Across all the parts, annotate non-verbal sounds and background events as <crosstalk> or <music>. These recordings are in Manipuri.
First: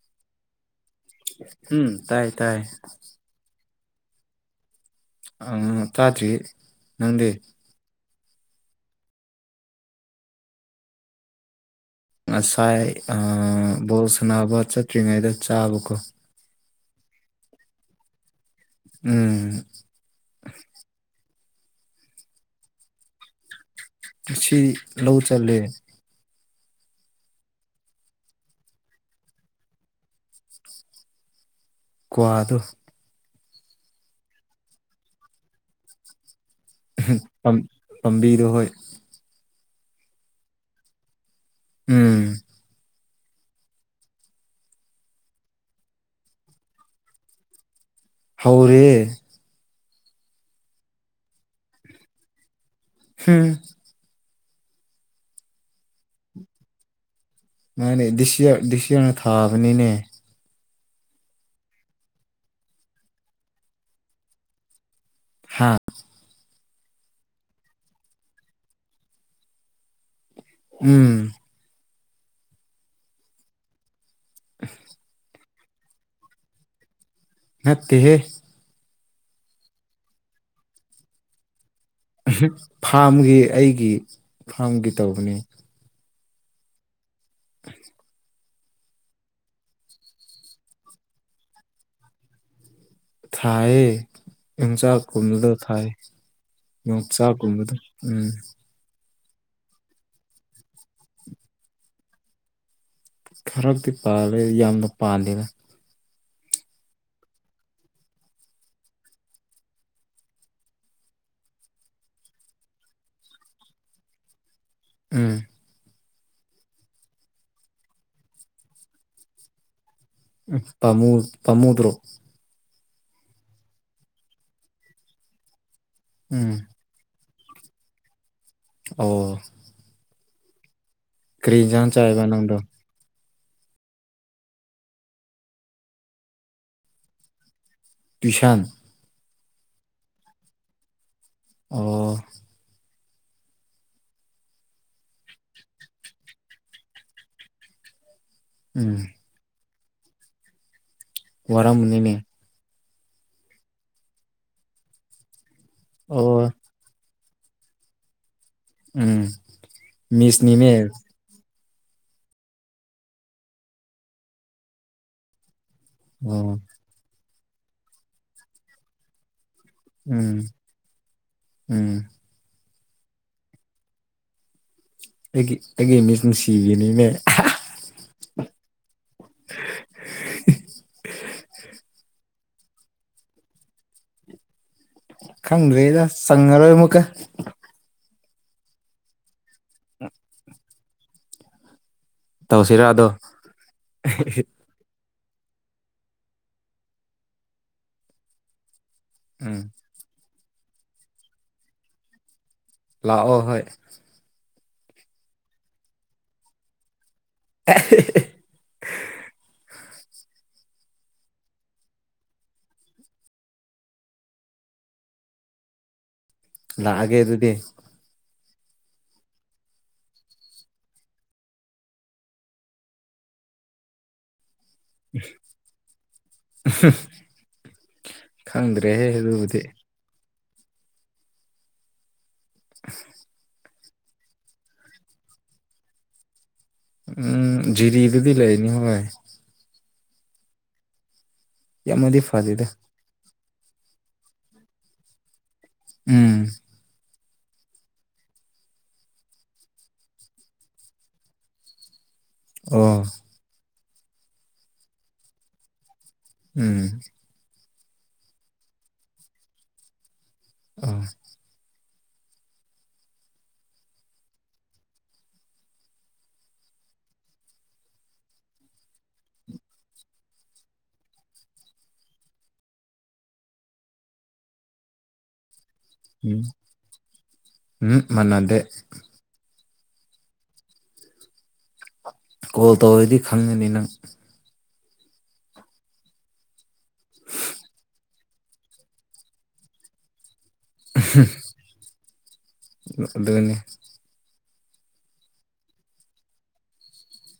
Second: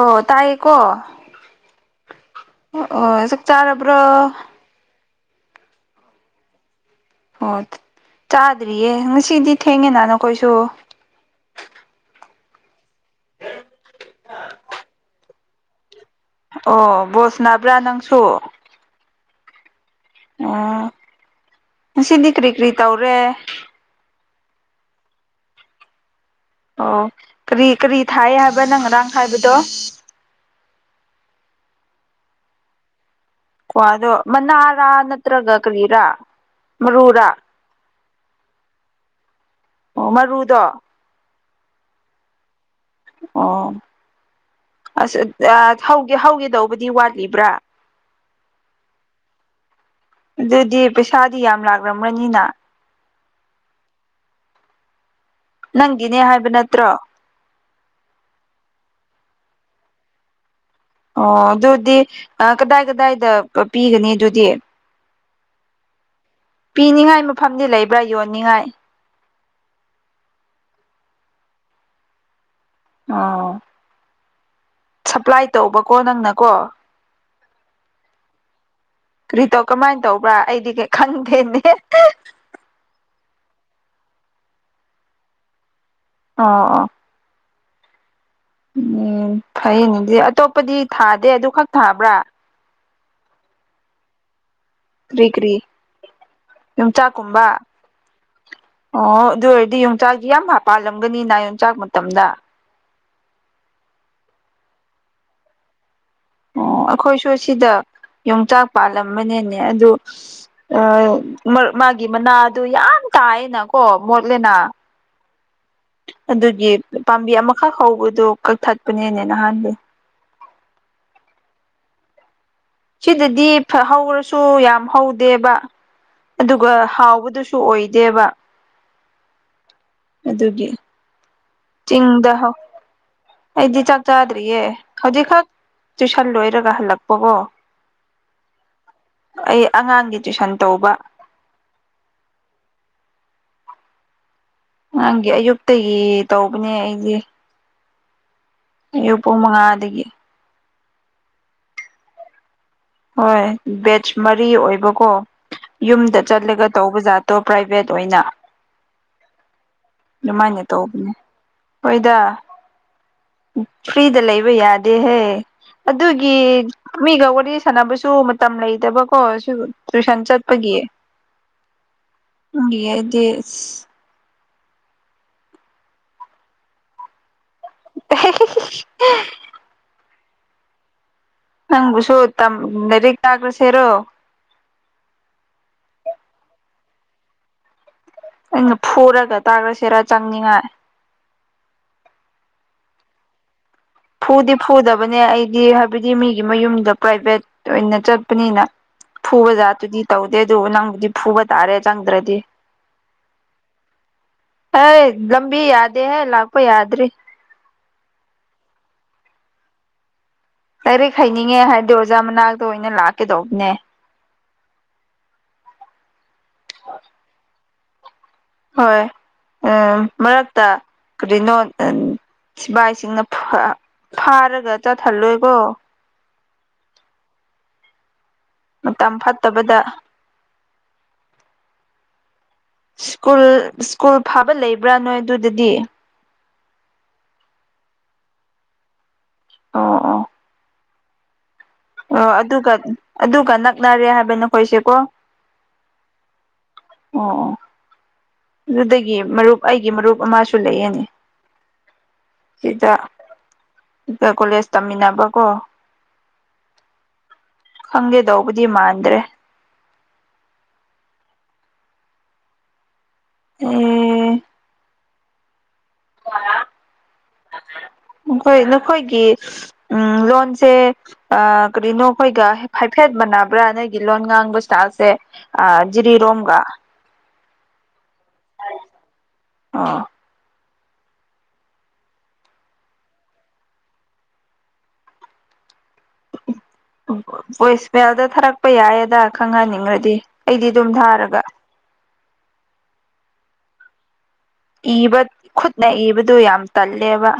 ꯑꯣ ꯇꯥꯏꯌꯦꯀꯣ ꯎꯝ ꯇꯥꯏ ꯇꯥꯏ ꯑꯣ ꯆꯛ ꯆꯥꯔꯕ ꯕꯣ ꯑ ꯇꯥꯗ꯭ꯔꯤ ꯅꯪꯗꯤ ꯑꯣ ꯆꯥꯗ꯭ꯔꯤꯌꯦ ꯉꯁꯤꯗꯤ ꯊꯦꯡꯉꯦꯅꯥ ꯅꯈꯣꯏꯁꯨ ꯉꯁꯥꯏ ꯕꯣꯜ ꯁꯥꯟꯅꯕ ꯆꯠꯇ꯭ꯔꯤꯉꯩꯗ ꯆꯥꯕꯀꯣ ꯑꯣ ꯕꯣꯁ ꯅꯕ꯭ꯔꯥ ꯅꯪꯁꯨ ꯎꯝ ꯑꯣ ꯉꯁꯤꯗꯤ ꯀꯔꯤ ꯀꯔꯤ ꯇꯧꯔꯦ ꯁꯤ ꯂꯧ ꯆꯠꯂꯦ ꯑꯣ ꯀꯔꯤ ꯀꯔꯤ ꯊꯥꯏ ꯍꯥꯏꯕ ꯅꯪ ꯉꯔꯥꯡ ꯍꯥꯏꯥꯏꯕꯗꯣ ꯀꯋꯥꯗꯨ ꯀꯣ ꯑꯗꯣ ꯃꯅꯥꯔꯥ ꯅꯠꯇ꯭ꯔꯒ ꯀꯔꯤꯔꯥ ꯃꯔꯨꯔꯥ ꯄꯥꯝꯕꯤꯗꯣ ꯍꯣꯏ ꯑꯣ ꯃꯔꯨꯗꯣ ꯎꯝ ꯑꯣ ꯑꯁ ꯍꯧꯒ ꯍꯧꯒꯦꯗꯧꯕꯗꯤ ꯋꯥꯠꯂꯤꯕ꯭ꯔꯥ ꯍꯧꯥꯎꯔꯤꯦ ꯑꯗꯨꯗꯤ ꯄꯩꯁꯥꯗꯤ ꯌꯥꯝ ꯂꯥꯛꯂꯝꯕ꯭ꯔꯅꯤꯅ ꯍꯝ ꯅꯪꯒꯤꯅꯦ ꯍꯥꯏꯕ ꯅꯠꯇ꯭ꯔꯣ ꯃꯥꯅꯦꯗꯤꯁꯤꯌꯥ ꯗꯤꯁꯤꯌꯥꯅ ꯊꯥꯕꯅꯤꯅꯦ ꯑꯣ ꯑꯗꯨꯗꯤ ꯀꯗꯥꯏ ꯀꯗꯥꯏꯗ ꯄꯤꯒꯅꯤ ꯑꯗꯨꯗꯤ ꯍꯥꯥ ꯄꯤꯅꯤꯡꯉꯥꯏ ꯃꯐꯝꯗꯤ ꯂꯩꯕ꯭ꯔꯥ ꯌꯣꯟꯅꯤꯡꯉꯥꯏ ꯎꯝ ꯑ ꯇꯧꯕꯀꯣ ꯅꯪꯅꯀꯣ ꯅꯠꯇꯦꯍꯦ ꯀꯔꯤꯇꯣ ꯀꯃꯥꯏꯅ ꯇꯧꯕ꯭ꯔꯥ ꯑꯩꯗꯤꯩ ꯈꯪꯗꯦꯅꯦ ꯐꯥꯔꯝꯒꯤ ꯑꯩꯒꯤ ꯐꯥꯝꯒꯤ ꯇꯧꯕꯅꯤ ꯑ ꯑ ꯎ ꯎꯝ ꯐꯩꯅꯦꯗꯤ ꯑꯇꯣꯞꯄꯗꯤ ꯊꯥꯗꯦ ꯑꯗꯨ ꯈꯛ ꯊꯥꯕ꯭ꯔꯥ ꯊꯌꯦ ꯀꯔꯤ ꯌꯣꯡꯆꯥꯛꯒꯨꯝꯕꯗ ꯀꯔꯤ ꯊꯥꯏ ꯌꯣꯡꯆꯥꯛꯀꯨꯝꯕ ꯌꯣꯡꯆꯥꯛꯒꯨꯝꯕꯗ ꯎꯝ ꯑꯣ ꯑꯗꯨ ꯑꯣꯏꯔꯗꯤ ꯌꯣꯡꯆꯥꯛꯁꯤ ꯌꯥꯝ ꯍꯥꯄꯥꯜꯂꯝꯒꯅꯤꯅ ꯌꯣꯡꯆꯥꯛ ꯃꯇꯝꯗ ꯈꯔꯗꯤ ꯄꯥꯜꯂꯦ ꯌꯥꯝꯅ ꯄꯥꯜꯂꯤꯅ ꯑꯣ ꯑꯩꯈꯣꯏꯁꯨ ꯁꯤꯗ ꯌꯣꯡꯆꯥꯛ ꯄꯥꯜꯂꯝꯕꯅꯦꯅꯦ ꯑꯗꯨ ꯑ ꯃꯥꯒꯤ ꯃꯅꯥ ꯑꯗꯨ ꯌꯥꯝ ꯇꯥꯏꯅ ꯀꯣ ꯃꯔꯂꯅ ꯎꯝ ꯑꯗꯨꯒꯤ ꯄꯥꯝꯕꯤ ꯑꯃꯈꯛ ꯍꯧꯕꯗꯨꯣ ꯀꯛꯊꯠꯄꯅꯦꯅꯦ ꯅꯍꯥꯟꯗꯤ ꯇꯃꯨ ꯇꯃꯨꯗꯔꯣ ꯁꯤꯗꯗꯤ ꯍꯧꯔꯁꯨ ꯌꯥꯝ ꯍꯧꯗꯦꯕ ꯎꯝ ꯑꯗꯨꯒ ꯍꯥꯎꯕꯗꯨꯁꯨ ꯁꯨ ꯑꯣꯏꯗꯦꯕ ꯑꯣ ꯑꯗꯨꯒꯤ ꯀꯔꯤꯖꯟ ꯆꯤꯡꯗ ꯍꯧ ꯆꯥꯕꯅꯗꯣ ꯑꯩꯗꯤ ꯆꯥꯛ ꯆꯥꯗ꯭ꯔꯤꯌꯦ ꯍꯧꯖꯤꯛꯈꯛ ꯇꯨꯏꯁꯟ ꯂꯣꯏꯔꯒ ꯍꯜꯂꯛꯄꯕꯣ ꯇ꯭ꯨꯏꯁꯟ ꯑꯩ ꯑꯉꯥꯡꯒꯤ ꯇꯨꯏꯁꯟ ꯇꯧꯕ ꯑꯣ ꯅꯪꯒꯤ ꯑꯌꯨꯛꯇꯒꯤ ꯇꯧꯕꯅꯦ ꯑꯩꯗꯤ ꯎꯝ ꯑꯨ ꯄꯨꯡ ꯃꯉꯥ ꯑꯗꯨꯗꯒꯤ ꯋꯥꯔ ꯃꯅꯤꯅꯦ ꯍꯣꯏ ꯕꯦꯆ ꯃꯔꯤ ꯑꯣꯏꯕꯀꯣ ꯌꯨꯝꯗ ꯑꯣ ꯆꯠꯂꯒ ꯇꯧꯕ ꯖꯥꯠ ꯣ ꯄ꯭ꯔꯥꯏꯚꯦꯠ ꯑꯣꯏꯅ ꯎꯝ ꯑꯗꯨꯃꯥꯏꯅ ꯃꯤꯁꯅꯤꯅꯦ ꯇꯧꯕꯅꯦ ꯍꯣꯏꯗ ꯐ꯭ꯔꯤꯗ ꯂꯩꯕ ꯌꯥꯗꯦꯍꯦ ꯑꯗꯨꯒꯤ ꯑꯣ ꯃꯤꯒ ꯋꯥꯔꯤ ꯁꯥꯟꯅꯕꯁꯨ ꯃꯇꯝ ꯂꯩꯇꯕꯀꯣ ꯇꯨꯁꯥꯟ ꯎꯝ ꯎꯝ ꯆꯠꯄꯒꯤꯑꯑꯗꯤꯁ ꯑꯩꯒꯤ ꯑꯩꯒꯤ ꯃꯤꯁ ꯅꯨꯡꯁꯤꯕꯤꯅꯤꯅꯦ <unintelligible> <unintelligible> ꯅꯪꯕꯨꯁꯨ ꯇꯝ ꯅꯔꯤ ꯀꯥꯒ꯭ꯔꯁꯦꯔꯣ ꯈꯪꯗ꯭ꯔꯦꯗ ꯆꯪꯉꯔꯣꯏ ꯃꯨꯀ ꯑꯩꯅ ꯐꯨꯔꯒ ꯇꯥꯈ꯭ꯔꯁꯤꯔꯥ ꯆꯪꯅꯤꯉꯥꯏ ꯇꯁꯔꯥꯗ ꯐꯨꯗꯤ ꯐꯨꯗꯕꯅꯦ ꯑꯩꯗꯤ ꯍꯥꯏꯕꯗꯤ ꯃꯤꯒꯤ ꯃꯌꯨꯝꯗ ꯄ꯭ꯔꯥꯏꯚꯦꯠ ꯑꯣꯏꯅ ꯆꯠꯄꯅꯤꯅ ꯎꯝ ꯐꯨꯕꯖꯥꯠꯇꯨꯗꯤ ꯇꯧꯗꯦ ꯑꯗꯨꯕꯨ ꯅꯪꯕꯨꯗꯤ ꯐꯨꯕ ꯇꯥꯔꯦ ꯆꯪꯗ꯭ꯔꯗꯤ ꯂꯥꯛꯑꯣ ꯍꯣꯏ ꯑꯦ ꯂꯝꯕꯤ ꯌꯥꯗꯦꯍꯦ ꯂꯥꯛꯄ ꯌꯥꯗꯔꯤ <unintelligible> ꯂꯥꯏꯔꯤꯛ ꯍꯩꯅꯤꯡꯉꯦ ꯍꯥꯏꯔꯗꯤ ꯑꯣꯖꯥ ꯃꯅꯥꯛꯇ ꯑꯣꯏꯅ ꯂꯥꯛꯀꯦ ꯇꯧꯕꯅꯦ ꯂꯥꯛꯑꯒꯦ ꯑꯗꯨꯗꯤ ꯍꯣꯏ ꯎꯝ ꯃꯔꯛꯇ ꯀꯔꯤꯅꯣ ꯁꯤꯕꯥꯏꯁꯤꯡꯅ ꯐꯥꯔꯒ ꯆꯠꯍꯜꯂꯣꯏꯀꯣ ꯈꯪꯗ꯭ꯔꯦꯍꯦ ꯃꯇꯝ ꯑꯗꯨꯕꯨꯗꯤ ꯐꯠꯇꯕꯗ ꯁ꯭ꯀꯨꯜ ꯁ꯭ꯀꯨꯜ ꯐꯥꯕ ꯂꯩꯕ꯭ꯔꯥ ꯅꯣꯏ ꯑꯗꯨꯗꯗꯤ ꯎꯝ ꯖꯤꯔꯤ ꯗꯗꯤ ꯂꯩꯕꯅꯤ ꯍꯣꯏ ꯑꯣ ꯑꯣ ꯌꯥꯝꯅꯗꯤ ꯑꯣ ꯐꯗꯦꯗ ꯑꯗꯨꯒ ꯑꯗꯨꯒ ꯅꯛꯅꯔꯦ ꯍꯥꯏꯕ ꯅꯈꯣꯏꯁꯦꯀꯣ ꯎꯝ ꯑꯣ ꯑꯣ ꯑꯗꯨꯗꯒꯤ ꯃꯔꯨꯞ ꯑꯩꯒꯤ ꯃꯔꯨꯞ ꯑꯃꯁꯨ ꯂꯩꯑꯅꯤ ꯑ ꯀꯣꯂꯦꯖ ꯇꯝꯃꯤꯟꯅꯕꯀꯣ ꯎꯝ ꯈꯪꯒꯦ ꯇꯧꯕꯗꯤ ꯃꯥꯟꯗ꯭ꯔꯦ ꯑ ꯑꯦ ꯑ <inaudible> ꯅꯈꯣꯏ ꯅꯈꯣꯏꯒꯤ ꯎ ꯂꯣꯟꯁꯦ ꯀꯔꯤꯅꯣ ꯑꯩꯈꯣꯏꯒ ꯍꯥꯏꯐꯦꯠ ꯃꯥꯟꯅꯕ꯭ꯔꯥ ꯅꯣꯏꯒꯤ ꯂꯣꯟ ꯉꯥꯡꯕ ꯏꯁꯇꯥꯜꯁꯦ ꯎꯝ ꯖꯤꯔꯤꯔꯣꯝꯒ ꯎꯝ ꯃꯅꯗꯦ ꯑꯥ ꯀꯣꯜ ꯇꯧꯔꯗꯤ ꯈꯪꯒꯅꯤ ꯅꯪ ꯚꯣꯏꯁ ꯃꯦꯜꯗ ꯊꯥꯔꯛꯄ ꯌꯥꯏꯌꯦꯗ ꯈꯪꯍꯟꯅꯤꯡꯉ꯭ꯔꯗꯤ ꯑꯩꯗꯤ ꯑꯗꯨꯝ ꯊꯥꯔꯒ ꯑꯗꯨꯅꯤ ꯏꯕ ꯈꯨꯠꯅ ꯏꯕꯗꯨ ꯌꯥꯝ ꯇꯜꯂꯦꯕ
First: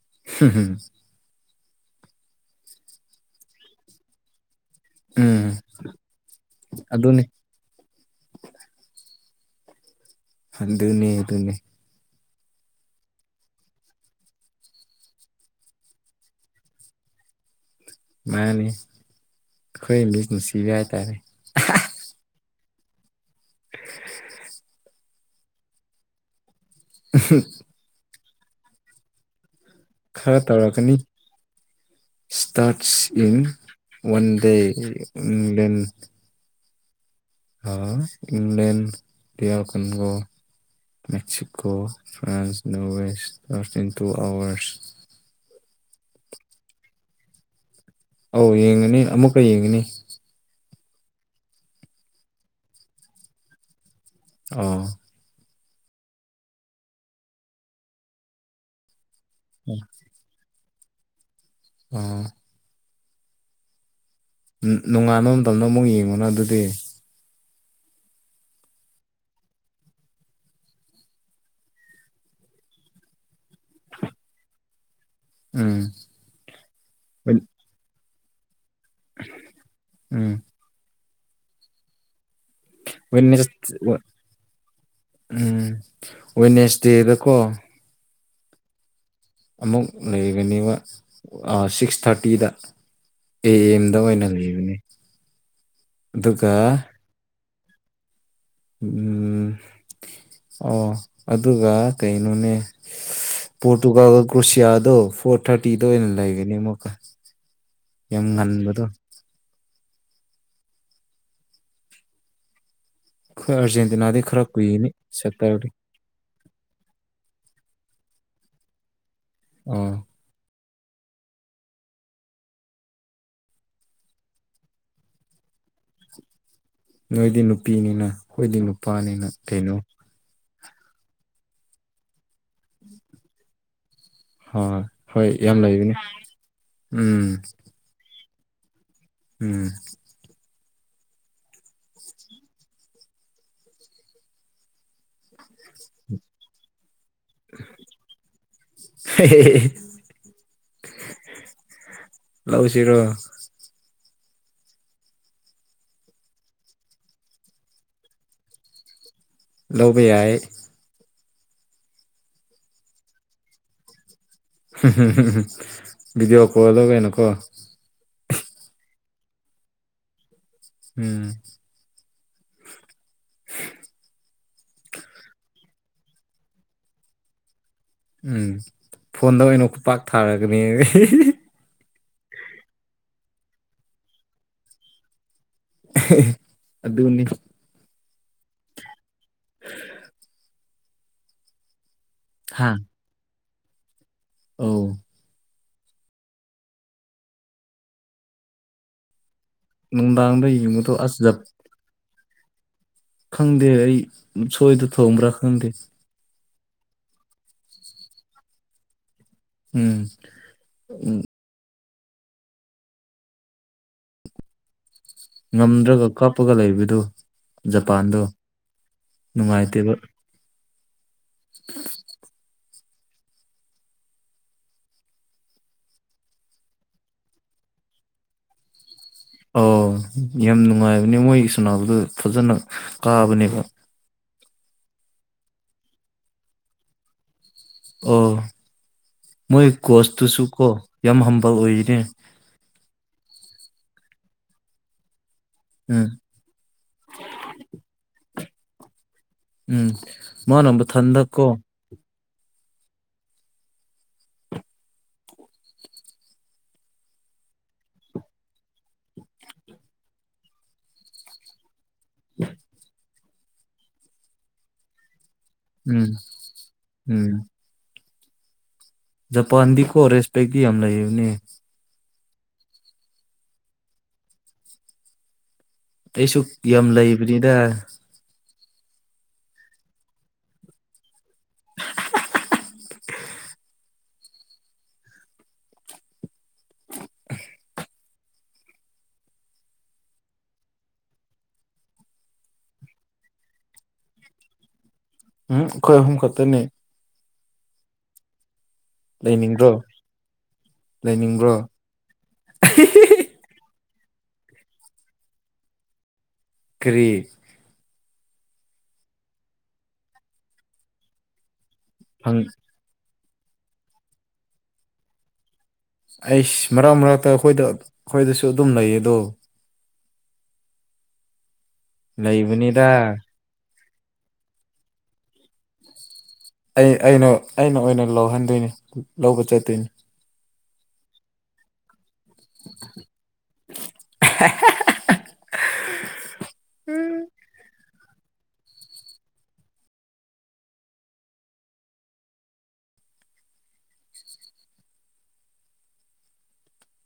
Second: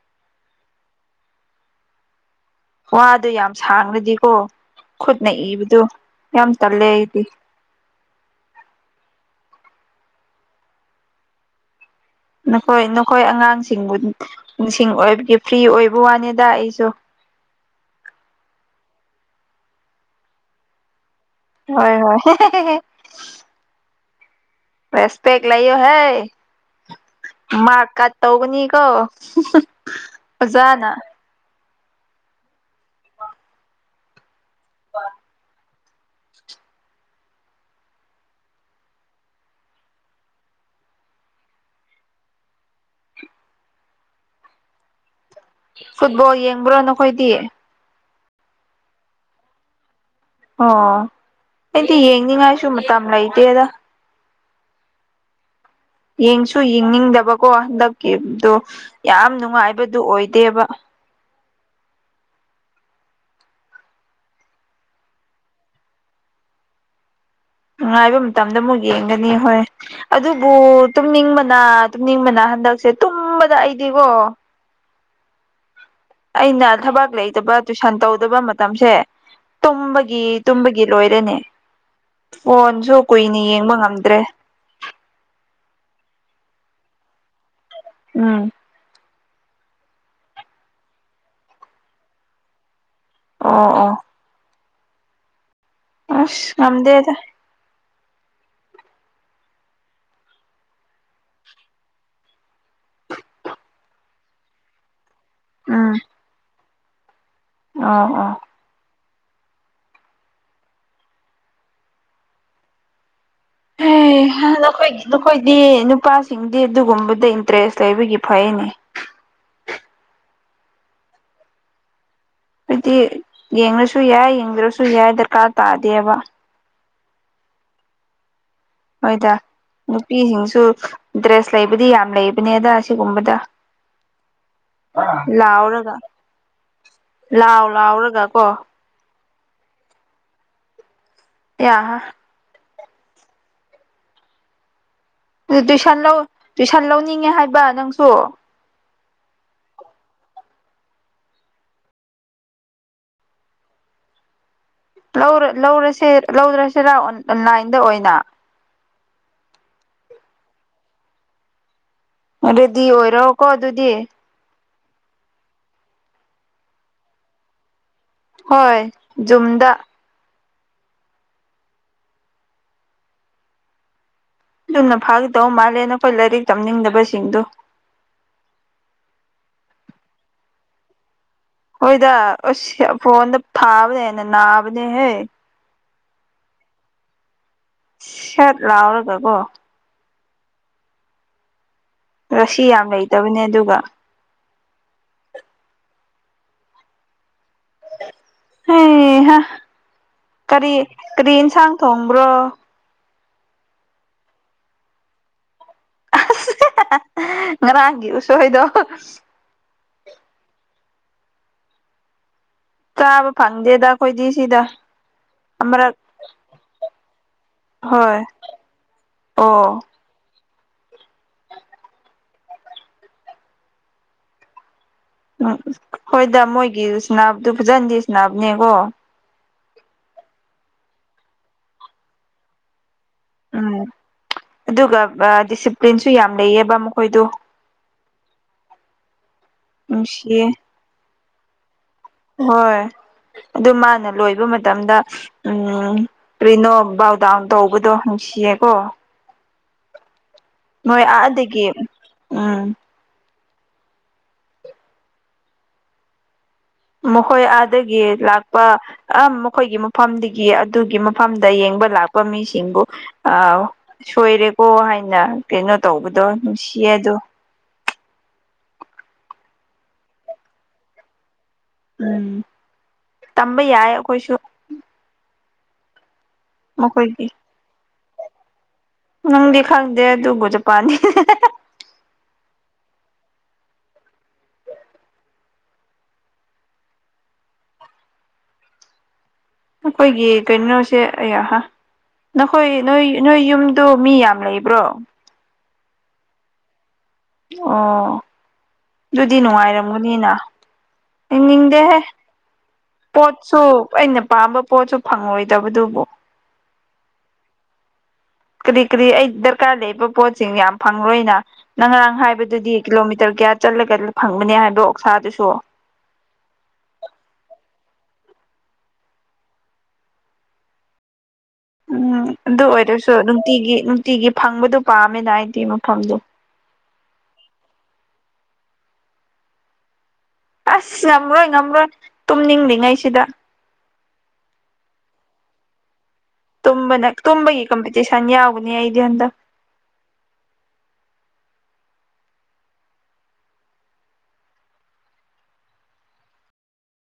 <unintelligible> ꯋꯥꯗꯣ ꯌꯥꯝ ꯁꯥꯡꯅꯗꯤꯀꯣ ꯈꯨꯨꯠ ꯅ ꯎꯝ ꯏꯕꯗꯨ ꯌꯥꯝ ꯇꯜꯂꯦ ꯑꯩꯗꯤ ꯑꯗꯨꯅꯤ ꯍ ꯑꯗꯨꯅꯦ ꯑꯗꯨꯅꯦ ꯅꯈꯣꯏ ꯅꯈꯣꯏ ꯑꯉꯥꯡꯁꯤꯡꯕꯨ ꯅꯤꯡꯁꯤꯡ ꯑꯣꯏꯕꯒꯤ ꯐ꯭ꯔꯤ ꯑꯣꯏꯕ ꯋꯥꯅꯤꯗ ꯑꯩꯁꯨ ꯃꯥꯅꯤ ꯈꯣꯏ ꯃꯤꯁꯅ ꯁꯤꯤ ꯌꯥꯏ ꯇꯔꯦ ꯍꯣꯏ ꯍꯣꯏ ꯔꯦꯁꯄꯦꯛ ꯂꯩꯌꯣ ꯍꯥꯏ ꯃꯥ ꯀꯠ ꯇꯧꯒꯅꯤꯀꯣ ꯈꯔ ꯇꯧꯔꯛꯀꯅꯤ ꯑꯣꯖꯥꯅ ꯏꯁꯇꯥꯔꯠꯁ ꯏꯟ ꯋꯥꯟ ꯑꯗꯩ ꯏꯪꯂꯂꯦꯟ ꯏꯪꯂꯦꯟ ꯌꯥꯔ ꯀꯕꯨꯣ ꯃꯦꯛꯦꯛꯁꯤꯀꯣ ꯐ꯭ꯔꯥꯟꯁ ꯅꯣ west within two hours football ꯌꯦꯡꯕ꯭ꯔꯥ ꯅꯈꯣꯏꯗꯤ ꯑꯧ ꯌꯦꯡꯉꯅꯤ ꯑꯃꯨꯛꯀ ꯌꯦꯡꯉꯅꯤ ꯑꯣ ꯑꯩꯗꯤ ꯌꯦꯡꯅꯤꯡꯉꯥꯏꯁꯨ ꯃꯇꯝ ꯂꯩꯇꯦꯗ ꯑ ꯌꯦꯡꯁꯨ ꯌꯦꯡꯅꯤꯡꯗꯕꯀꯣ ꯍꯟꯗꯛꯀꯤꯗꯣ ꯌꯥꯝ ꯅꯨꯡꯉꯥꯏꯕꯗꯨ ꯑꯣꯏꯗꯦꯕ ꯎꯝ ꯅꯣꯡꯉꯥꯕ ꯃꯇꯝꯗ ꯑꯃꯨꯛ ꯌꯦꯡꯉꯨꯅ ꯑꯗꯨꯗꯤ ꯅꯨꯡꯉꯥꯏꯕ ꯃꯇꯝꯗ ꯑꯃꯨꯛ ꯌꯦꯡꯒꯅꯤ ꯍꯣꯏ ꯑꯗꯨꯕꯨ ꯇꯨꯝꯅꯤꯡꯕꯅ ꯇꯨꯝꯅꯤꯡꯕꯅ ꯍꯟꯗꯛꯁꯦ ꯇꯨꯝꯕꯗ ꯑꯩꯗꯤꯀꯣ ꯎꯝ ꯑꯩꯅ ꯊꯕꯛ ꯂꯩꯇꯕ ꯇꯨꯏꯁꯟ ꯇꯧꯗꯕ ꯃꯇꯝꯁꯦ ꯇꯨꯝꯕꯒꯤ ꯎꯝ ꯇꯨꯝꯕꯒꯤ ꯂꯣꯏꯔꯦꯅꯦ ꯐꯣꯟꯁꯨ ꯀꯨꯏꯅ ꯋꯦꯠꯅꯦꯁ ꯌꯦꯡꯕ ꯉꯝꯗ꯭ꯔꯦ ꯋꯦꯠꯅꯦꯁ ꯗꯦꯗꯀꯣ ꯎꯝ ꯑꯃꯨꯛ ꯂꯩꯒꯅꯦꯕ ꯁꯤꯛꯁ ꯊꯥꯔꯇꯤꯗ ꯑꯦ ꯑꯣ ꯑꯦꯝꯗ ꯑꯣꯏꯅ ꯂꯩꯕꯅꯦ ꯑ ꯉꯗꯦꯗ ꯎꯝ ꯑꯣ ꯑꯗꯨꯒ ꯀꯩꯅꯣꯅꯦ ꯄꯣꯣꯔꯇꯨꯒꯜ ꯀ꯭ꯁꯤꯤ ꯑꯗꯣ ꯐꯣꯔ ꯊꯥꯔꯇꯤꯗ ꯎꯝ ꯑꯣꯏꯅ ꯂꯩꯒꯅꯤ ꯑꯃꯨꯛꯀ ꯑꯣ ꯌꯥꯝ ꯑꯣ ꯉꯟꯕꯗꯣ ꯑꯩꯈꯣꯏ ꯑꯥꯔꯖꯦꯟꯇꯤꯅꯥꯗꯤ ꯈꯔ ꯀꯨꯏꯅꯤ ꯅꯈꯣꯏ ꯅꯈꯣꯏꯗꯤ ꯁꯦꯇꯔꯗꯤ ꯅꯨꯄꯥꯁꯤꯡꯗꯤ ꯑꯗꯨꯒꯨꯝꯕꯗ ꯏꯟꯇꯔꯦꯁ ꯇꯩꯕꯒꯤ ꯐꯩꯅꯦ ꯑꯣ ꯍꯥꯏꯗꯤ ꯌꯦꯡꯂꯡꯉꯁꯨ ꯌꯥꯏ ꯌꯦꯡꯗ꯭ꯔꯁꯨ ꯌꯥꯏ ꯗꯔꯀꯥꯔ ꯇꯥꯗꯦꯕ ꯅꯣꯏꯗꯤ ꯅꯨꯄꯤꯅꯤꯅ ꯑꯩꯈꯣꯏꯗꯤ ꯅꯨꯄꯥꯅꯤꯅ ꯃꯣꯏꯗ ꯀꯩꯅꯣ ꯅꯨꯄꯤꯁꯤꯡꯁꯨ ꯗ꯭ꯔꯦꯁ ꯂꯩꯕꯗꯤ ꯌꯥꯝ ꯂꯩꯕꯅꯦꯗ ꯁꯤꯒꯨꯝꯕꯗ ꯍꯣꯏ ꯍꯣꯏ ꯌꯥꯝ ꯂꯥꯎꯔꯒ ꯂꯩꯕꯅꯤ ꯎꯝ ꯂꯥꯎꯑꯣ ꯂꯥꯎꯔꯒ ꯀꯣ ꯎꯝ ꯑ ꯍ ꯑꯗꯨ ꯇꯨꯏꯁꯟ ꯂꯧ ꯇꯨꯏꯁꯟ ꯂꯧꯅꯤꯡꯉꯦ ꯍꯥꯏꯕ ꯅꯪꯁꯨ ꯍ ꯂꯧꯥꯎꯁꯤꯔꯣ ꯂꯧꯔꯁꯦ ꯂꯧꯗ꯭ꯔꯁꯤꯔꯟꯂꯥꯏꯟꯗ ꯑꯣꯏꯅ ꯂꯧꯕꯧꯕ ꯌꯥꯏ ꯔꯦꯗꯤ ꯑꯣꯏꯔꯣꯀꯣ ꯑꯗꯨꯗꯤ ꯕꯤꯗꯤꯑꯣ ꯀꯣꯗ ꯀꯩꯅꯣꯀꯣ ꯍꯣꯏ ꯨꯝꯗ ꯎꯝ ꯑꯗꯨꯝꯅ ꯐꯥꯒꯗꯧ ꯃꯥꯜꯂꯦ ꯅꯈꯣꯏ ꯂꯥꯏꯔꯤꯛ ꯇꯝꯅꯤꯡꯗꯕꯁꯤꯡꯗꯨ ꯎꯝ ꯐꯣꯟꯗꯩꯅꯣ ꯈꯨꯄꯥꯛꯥꯛ ꯊꯥꯔꯒꯅꯤ ꯍꯣꯏꯗ ꯐꯣꯟꯗ ꯊꯥꯕꯅꯦꯅ ꯅꯥꯕꯅꯦꯍꯦ ꯑꯗꯨꯗ ꯎꯟꯅꯅꯤ ꯁꯦꯠ ꯂꯥꯎꯔꯒꯀꯣ ꯁꯤ ꯌꯥꯝ ꯂꯩꯇꯕꯅꯦ ꯑꯗꯨꯒ ꯑ ꯍꯝ ꯅꯨꯡꯗꯥꯡꯗ ꯀꯔꯤ ꯌꯦꯡꯕꯗꯣ ꯑꯁ ꯀꯔꯤ ꯖꯞ ꯑꯦꯟꯁꯥꯡ ꯊꯣꯡꯕ꯭ꯔꯣ ꯈꯪꯗꯦ ꯑꯩ ꯁꯣꯏꯗ ꯊꯣꯡꯕ꯭ꯔꯥ ꯈꯪꯗꯦ ꯉꯔꯥꯡꯒꯤ ꯎꯁꯣꯏꯗꯣ ꯎꯝ ꯎꯝ ꯆꯥꯕ ꯐꯪꯗꯦꯗ ꯑꯩꯈꯣꯏꯗꯤ ꯁꯤꯗ ꯑꯃꯔꯛ ꯉꯝꯗ꯭ꯔꯒ ꯀꯥꯞꯄꯒ ꯂꯩꯕꯗꯨ ꯖꯄꯥꯟꯗꯣ ꯍꯣꯏ ꯑꯣ ꯅꯨꯡꯉꯥꯏꯇꯦꯕ ꯎꯝ ꯎꯝ ꯍꯣꯏꯗ ꯃꯣꯏꯒꯤꯁꯅꯥꯕꯗꯨ ꯐꯖꯍꯟꯗꯤꯦꯁꯅꯕꯅꯦꯀꯣ ꯑꯣ ꯌꯥꯝ ꯅꯨꯡꯉꯥꯏꯕꯅꯦ ꯃꯣꯏꯒꯤ ꯁꯅꯥꯗꯨꯗꯨ ꯐꯖꯅ ꯀꯥꯕꯅꯦꯕ ꯎꯝ ꯑꯗꯨꯒ ꯗꯤꯁꯤꯄ꯭ꯂꯤꯟꯁꯨ ꯌꯥꯝ ꯂꯩꯑꯕ ꯃꯈꯣꯏꯗꯨ ꯑꯣ ꯃꯣꯏ ꯅꯨꯡꯁꯤꯌꯦ ꯀꯣꯁꯇꯨꯁꯨ ꯀꯣ ꯌꯥꯝ ꯍꯝꯕ ꯑꯣꯏ ꯍꯣꯏ ꯑꯗꯨ ꯃꯥꯅ ꯂꯣꯏꯕ ꯃꯇꯝꯗ ꯎꯝ ꯀꯔꯤꯅꯣ ꯕꯥꯎꯗꯥꯎꯟ ꯇꯧꯕꯗꯣ ꯍꯪꯁꯤꯌꯦ ꯎꯝ ꯃꯥ ꯅꯝꯕ ꯅꯣꯏ ꯊꯟꯗꯛꯀꯣ ꯑꯥꯗꯒꯤ ꯎꯝ ꯃꯈꯣꯏ ꯑꯥꯗꯒꯤ ꯂꯥꯛꯄ ꯑ ꯃꯈꯣꯏꯒꯤ ꯃꯐꯝꯗꯒꯤ ꯑꯗꯨꯒꯤ ꯃꯐꯝꯗ ꯌꯦꯡꯕ ꯂꯥꯛꯄ ꯂꯄ ꯃꯤꯁꯤꯡꯕꯨ ꯑ ꯁꯣꯏꯔꯦꯀꯣ ꯍꯥꯏꯅ ꯀꯩꯅꯣ ꯎꯝ ꯇꯧꯕꯗꯣ ꯅꯨꯡꯁꯤꯌꯦ ꯑꯗꯣ ꯄꯥꯟꯗꯤ ꯀꯣ ꯔꯦꯁꯄꯦꯛꯗꯤ ꯌꯥꯝ ꯂꯩꯅꯤ ꯎꯝ ꯇꯝꯕ ꯌꯥꯏ ꯑꯩꯈꯣꯏꯁꯨ ꯑꯩꯁꯨ ꯌꯥꯝ ꯂꯩꯕꯅꯤꯗ ꯃꯅꯨꯡꯗꯤ ꯈꯪꯗ ꯒ ꯆ ꯄꯅꯤ ꯑꯩꯈꯣꯏꯒꯤ ꯀꯩꯅꯩꯅꯣꯁꯦ ꯑ ꯅꯈꯣꯏ ꯅꯣꯏ ꯅꯣꯏ ꯌꯨꯝꯗ ꯃꯤ ꯌꯥꯝ ꯂꯩꯕ꯭ꯔꯣ ꯎꯝ ꯑꯩꯈꯣꯏ ꯑꯍꯨꯝ ꯈꯛꯇꯅꯦ ꯑꯣ ꯑꯗꯨꯗꯤ ꯂꯩꯅꯤꯡꯕ꯭ꯔꯣ ꯅꯨꯡꯉꯥꯏꯔꯝꯒꯅꯤꯅ ꯂꯩꯅꯤꯡꯕ꯭ꯔꯣ ꯑꯩꯡꯅꯤꯡꯗꯦꯍꯦ ꯄꯣꯠꯁꯨ ꯑꯩꯅ ꯄꯥꯝꯕ ꯄꯣꯠꯁꯨ ꯐꯪꯉꯣꯏꯗꯕꯗꯨꯕꯨ ꯀꯔꯤ ꯀꯔꯤ ꯀꯔꯤ ꯑꯩ ꯗꯔꯀꯥꯔ ꯂꯩꯕ ꯄꯣꯠꯁꯤꯡ ꯌꯥꯝ ꯐꯪꯪꯂꯣꯏꯅ ꯅꯔꯥꯡ ꯐꯪ ꯍꯥꯏꯕꯗꯨꯗꯤ ꯀꯤꯂꯣꯃꯤꯇꯔ ꯇꯔ ꯀꯌꯥ ꯆꯠꯂꯒ ꯐꯪꯕꯅꯦ ꯍꯥꯏꯕ ꯑꯣꯛꯁꯥꯗꯨꯁꯨ ꯑꯩꯁ ꯃꯔꯛ ꯃꯔꯛꯇ ꯑꯩꯈꯣꯏꯗ ꯑꯩꯈꯣꯏꯗꯁꯨ ꯑꯗꯨꯝ ꯂꯩꯌꯦ ꯑꯗꯣ ꯎꯝ ꯑꯗꯨ ꯂꯩꯕꯅꯤꯗ ꯑꯣꯏꯔꯁꯨ ꯅꯨꯡꯇꯤꯒꯤ ꯅꯨꯡꯇꯤꯒꯤ ꯐꯪꯕꯗꯨ ꯄꯥꯝꯃꯤꯅ ꯍꯥꯏꯗꯤ ꯃꯐꯝꯗꯨꯣ ꯑꯩ ꯑꯩꯅ ꯑꯩꯅ ꯑꯣꯏꯅ ꯂꯧꯍꯟꯗꯣꯏꯅꯤ ꯂꯧꯕ ꯆꯠꯇꯣꯏꯅꯤ ꯑꯁ ꯉꯝꯔꯣꯏ ꯉꯝꯔꯣꯏ ꯇꯨꯝꯅꯤꯡꯂꯤꯉꯩꯁꯤꯗ <unintelligible> ꯇꯅ ꯇꯨꯝꯕꯒꯤ ꯀꯝꯄꯤꯇꯤꯁꯟ ꯌꯥꯎꯒꯅꯤ ꯑꯩꯗꯤ ꯍꯟꯗ